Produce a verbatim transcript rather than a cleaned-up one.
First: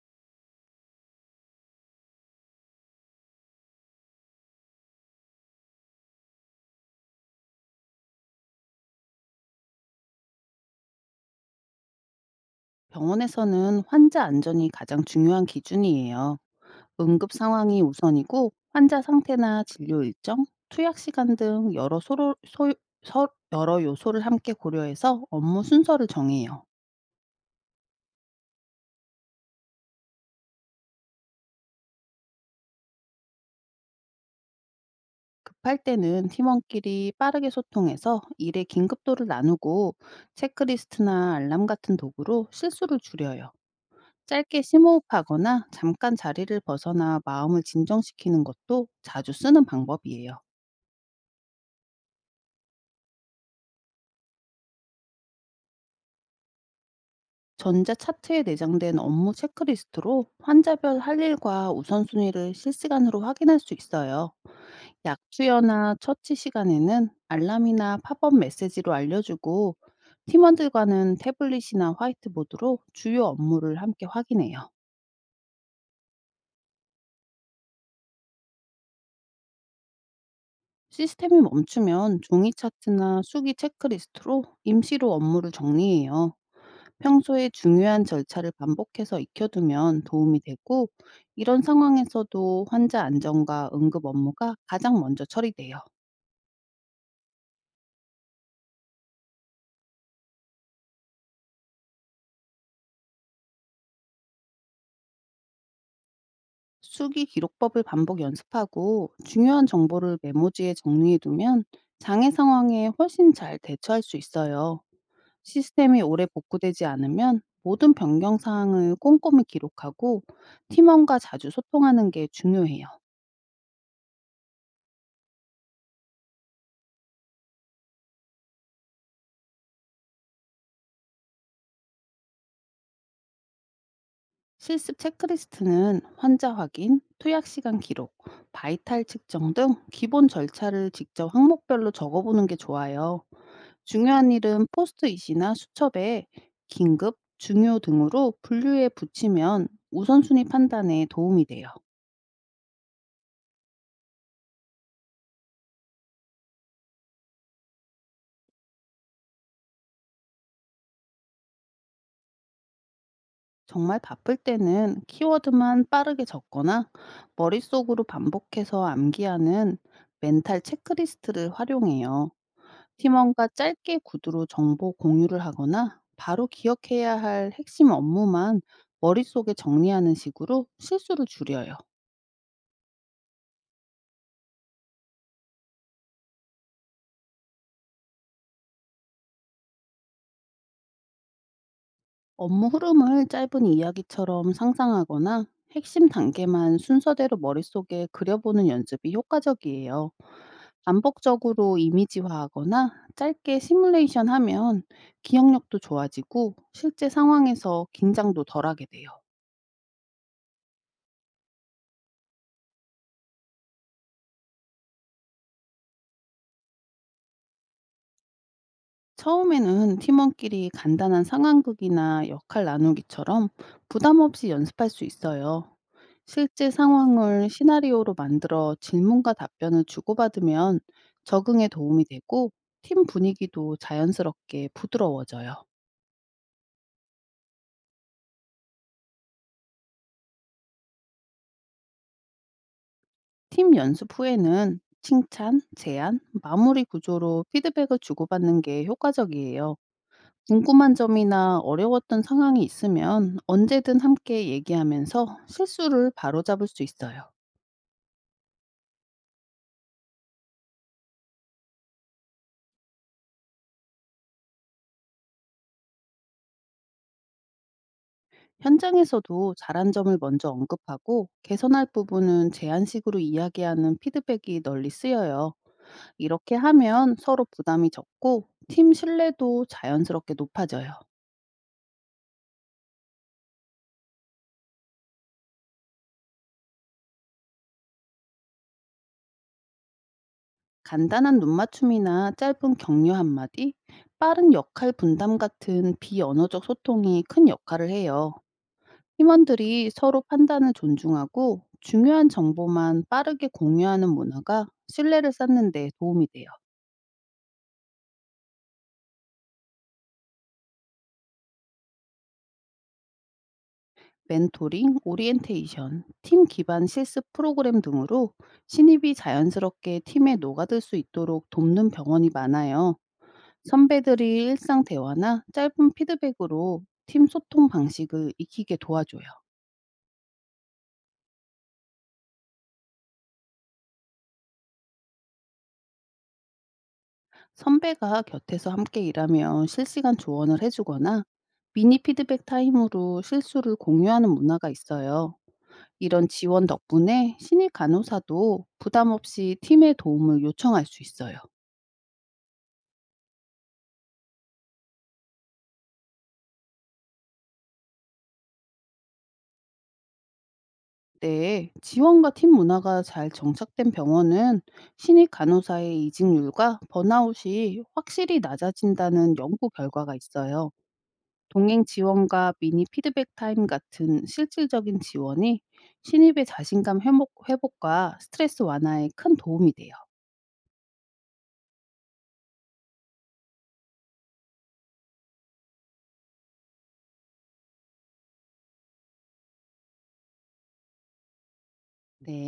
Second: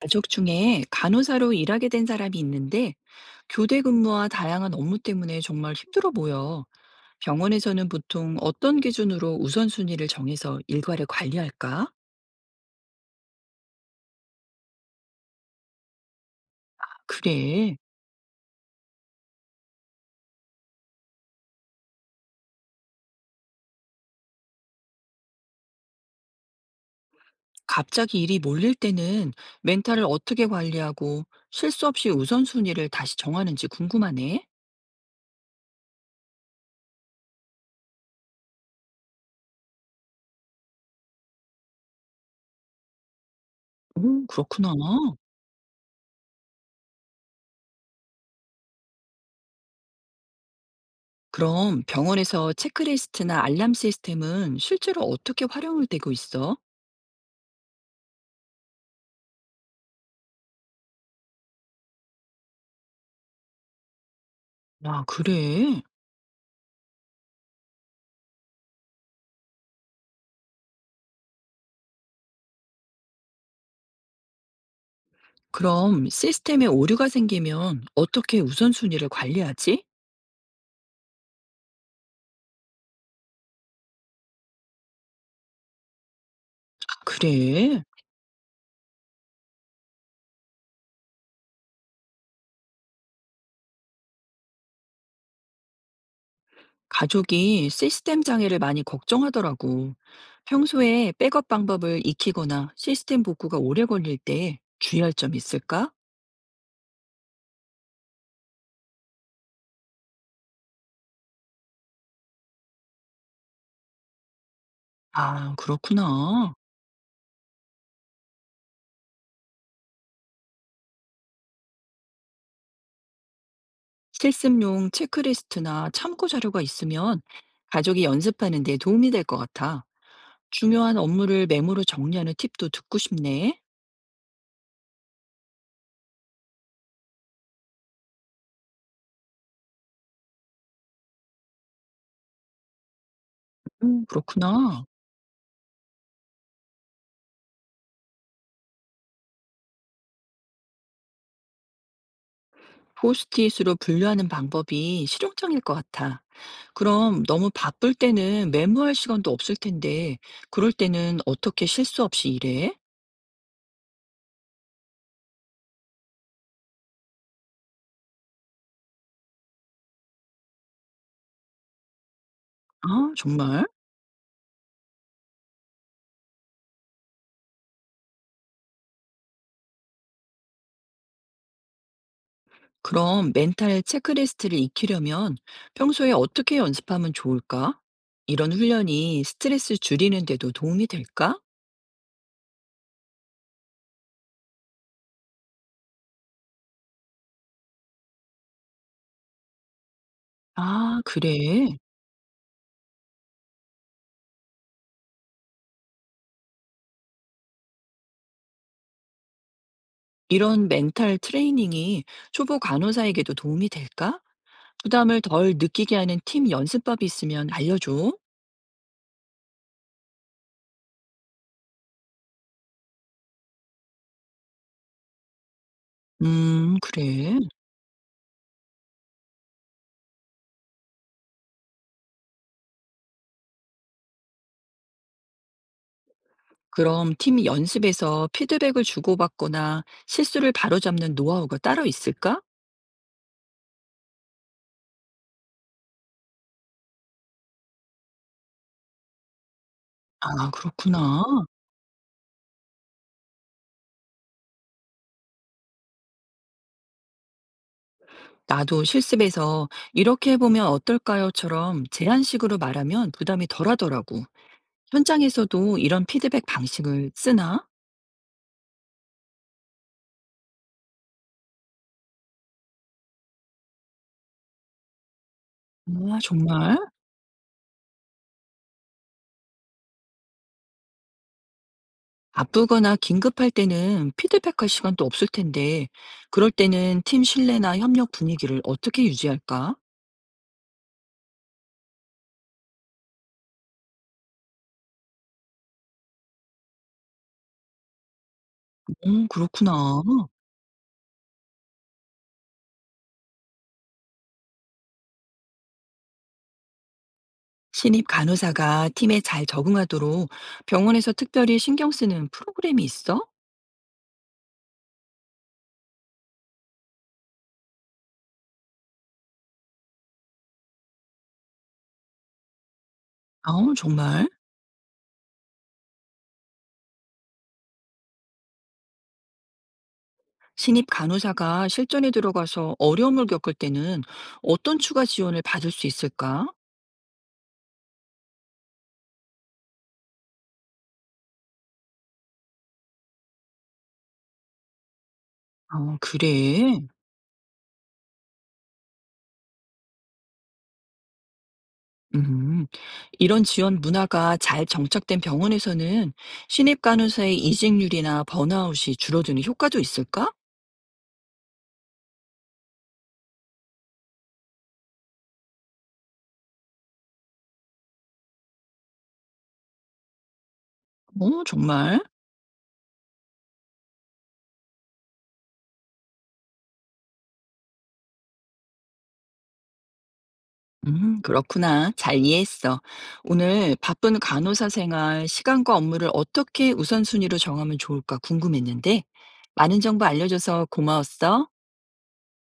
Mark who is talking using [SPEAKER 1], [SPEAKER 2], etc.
[SPEAKER 1] 가족 중에 간호사로 일하게 된 사람이 있는데 교대 근무와 다양한 업무 때문에 정말 힘들어 보여. 병원에서는 보통 어떤 기준으로 우선순위를 정해서 일과를 관리할까?
[SPEAKER 2] 병원에서는 환자 안전이 가장 중요한 기준이에요. 응급
[SPEAKER 1] 그래.
[SPEAKER 2] 상황이 우선이고 환자 상태나 진료 일정, 투약 시간 등 여러 소로, 소, 서, 여러 요소를 함께 고려해서 업무 순서를 정해요.
[SPEAKER 1] 갑자기 일이 몰릴 때는 멘탈을 어떻게 관리하고 실수 없이 우선순위를 다시 정하는지 궁금하네.
[SPEAKER 2] 급할 때는 팀원끼리 빠르게 소통해서 일의 긴급도를 나누고 체크리스트나 알람 같은 도구로 실수를 줄여요.
[SPEAKER 1] 오,
[SPEAKER 2] 짧게
[SPEAKER 1] 그렇구나.
[SPEAKER 2] 심호흡하거나 잠깐 자리를 벗어나 마음을 진정시키는 것도 자주 쓰는 방법이에요.
[SPEAKER 1] 그럼 병원에서 체크리스트나 알람 시스템은 실제로 어떻게 활용되고 있어?
[SPEAKER 2] 전자 차트에 내장된 업무 체크리스트로 환자별 할 일과 우선순위를 실시간으로 확인할 수 있어요.
[SPEAKER 1] 아,
[SPEAKER 2] 약
[SPEAKER 1] 그래.
[SPEAKER 2] 투여나 처치 시간에는 알람이나 팝업 메시지로 알려주고 팀원들과는 태블릿이나 화이트보드로 주요 업무를 함께 확인해요.
[SPEAKER 1] 그럼 시스템에 오류가 생기면 어떻게 우선순위를 관리하지?
[SPEAKER 2] 시스템이 멈추면 종이 차트나 수기 체크리스트로 임시로 업무를 정리해요. 평소에
[SPEAKER 1] 그래.
[SPEAKER 2] 중요한 절차를 반복해서 익혀두면 도움이 되고, 이런 상황에서도 환자 안전과 응급 업무가 가장 먼저 처리돼요.
[SPEAKER 1] 가족이 시스템 장애를 많이 걱정하더라고. 평소에 백업 방법을 익히거나 시스템 복구가 오래 걸릴 때 주의할 점 있을까?
[SPEAKER 2] 수기 기록법을 반복 연습하고 중요한 정보를 메모지에 정리해두면 장애 상황에 훨씬 잘 대처할 수 있어요.
[SPEAKER 1] 아,
[SPEAKER 2] 시스템이 오래
[SPEAKER 1] 그렇구나.
[SPEAKER 2] 복구되지 않으면 모든 변경 사항을 꼼꼼히 기록하고 팀원과 자주 소통하는 게 중요해요.
[SPEAKER 1] 실습용 체크리스트나 참고 자료가 있으면 가족이 연습하는 데 도움이 될 것 같아. 중요한 업무를 메모로 정리하는 팁도 듣고 싶네.
[SPEAKER 2] 실습 체크리스트는 환자 확인, 투약 시간 기록, 바이탈 측정 등 기본 절차를 직접 항목별로 적어보는 게 좋아요.
[SPEAKER 1] 음,
[SPEAKER 2] 중요한 일은
[SPEAKER 1] 그렇구나.
[SPEAKER 2] 포스트잇이나 수첩에 긴급, 중요 등으로 분류해 붙이면 우선순위 판단에 도움이 돼요.
[SPEAKER 1] 포스트잇으로 분류하는 방법이 실용적일 것 같아. 그럼 너무 바쁠 때는 메모할 시간도 없을 텐데, 그럴 때는 어떻게 실수 없이 일해?
[SPEAKER 2] 정말 바쁠 때는 키워드만 빠르게 적거나 머릿속으로 반복해서 암기하는 멘탈 체크리스트를 활용해요.
[SPEAKER 1] 아,
[SPEAKER 2] 팀원과
[SPEAKER 1] 정말?
[SPEAKER 2] 짧게 구두로 정보 공유를 하거나 바로 기억해야 할 핵심 업무만 머릿속에 정리하는 식으로 실수를 줄여요.
[SPEAKER 1] 그럼 멘탈 체크리스트를 익히려면 평소에 어떻게 연습하면 좋을까? 이런 훈련이 스트레스 줄이는 데도 도움이 될까?
[SPEAKER 2] 업무 흐름을 짧은 이야기처럼 상상하거나 핵심 단계만 순서대로 머릿속에 그려보는 연습이 효과적이에요.
[SPEAKER 1] 아, 그래.
[SPEAKER 2] 반복적으로 이미지화하거나 짧게 시뮬레이션 하면 기억력도 좋아지고 실제 상황에서 긴장도 덜하게 돼요.
[SPEAKER 1] 이런 멘탈 트레이닝이 초보 간호사에게도 도움이 될까? 부담을 덜 느끼게 하는 팀 연습법이 있으면 알려줘.
[SPEAKER 2] 처음에는 팀원끼리 간단한 상황극이나 역할 나누기처럼 부담 없이 연습할 수 있어요. 실제
[SPEAKER 1] 음, 그래.
[SPEAKER 2] 상황을 시나리오로 만들어 질문과 답변을 주고받으면 적응에 도움이 되고 팀 분위기도 자연스럽게 부드러워져요.
[SPEAKER 1] 그럼 팀이 연습에서 피드백을 주고받거나 실수를 바로잡는 노하우가 따로 있을까?
[SPEAKER 2] 팀 연습 후에는 칭찬, 제안, 마무리 구조로 피드백을 주고받는 게 효과적이에요.
[SPEAKER 1] 아,
[SPEAKER 2] 궁금한
[SPEAKER 1] 그렇구나.
[SPEAKER 2] 점이나 어려웠던 상황이 있으면 언제든 함께 얘기하면서 실수를 바로잡을 수 있어요.
[SPEAKER 1] 나도 실습에서 "이렇게 해보면 어떨까요?"처럼 제안식으로 말하면 부담이 덜하더라고. 현장에서도 이런 피드백 방식을 쓰나?
[SPEAKER 2] 현장에서도 잘한 점을 먼저 언급하고 개선할 부분은 제안식으로 이야기하는 피드백이 널리 쓰여요.
[SPEAKER 1] 아,
[SPEAKER 2] 이렇게
[SPEAKER 1] 정말?
[SPEAKER 2] 하면 서로 부담이 적고 팀 신뢰도 자연스럽게 높아져요.
[SPEAKER 1] 바쁘거나 긴급할 때는 피드백할 시간도 없을 텐데, 그럴 때는 팀 신뢰나 협력 분위기를 어떻게 유지할까?
[SPEAKER 2] 간단한 눈맞춤이나 짧은 격려 한마디, 빠른 역할 분담 같은 비언어적 소통이 큰 역할을 해요.
[SPEAKER 1] 음,
[SPEAKER 2] 팀원들이
[SPEAKER 1] 그렇구나.
[SPEAKER 2] 서로 판단을 존중하고 중요한 정보만 빠르게 공유하는 문화가 신뢰를 쌓는 데 도움이 돼요.
[SPEAKER 1] 신입 간호사가 팀에 잘 적응하도록 병원에서 특별히 신경 쓰는 프로그램이 있어?
[SPEAKER 2] 멘토링, 오리엔테이션, 팀 기반 실습 프로그램 등으로 신입이 자연스럽게 팀에 녹아들 수 있도록 돕는 병원이 많아요.
[SPEAKER 1] 아, 정말?
[SPEAKER 2] 선배들이 일상 대화나 짧은 피드백으로 팀 소통 방식을 익히게 도와줘요.
[SPEAKER 1] 신입 간호사가 실전에 들어가서 어려움을 겪을 때는 어떤 추가 지원을 받을 수 있을까?
[SPEAKER 2] 선배가 곁에서 함께 일하면 실시간 조언을 해주거나 미니 피드백 타임으로 실수를 공유하는 문화가 있어요.
[SPEAKER 1] 아,
[SPEAKER 2] 이런 지원
[SPEAKER 1] 그래.
[SPEAKER 2] 덕분에 신입 간호사도 부담 없이 팀의 도움을 요청할 수 있어요.
[SPEAKER 1] 음. 이런 지원 문화가 잘 정착된 병원에서는 신입 간호사의 이직률이나 번아웃이 줄어드는 효과도 있을까?
[SPEAKER 2] 네, 지원과 팀 문화가 잘 정착된 병원은 신입 간호사의 이직률과 번아웃이 확실히 낮아진다는 연구 결과가 있어요.
[SPEAKER 1] 어,
[SPEAKER 2] 동행
[SPEAKER 1] 정말?
[SPEAKER 2] 지원과 미니 피드백 타임 같은 실질적인 지원이 신입의 자신감 회복, 회복과 스트레스 완화에 큰 도움이 돼요.
[SPEAKER 1] 음, 그렇구나. 잘 이해했어. 오늘 바쁜 간호사 생활, 시간과 업무를 어떻게 우선순위로 정하면 좋을까 궁금했는데, 많은 정보 알려줘서 고마웠어.
[SPEAKER 2] 네.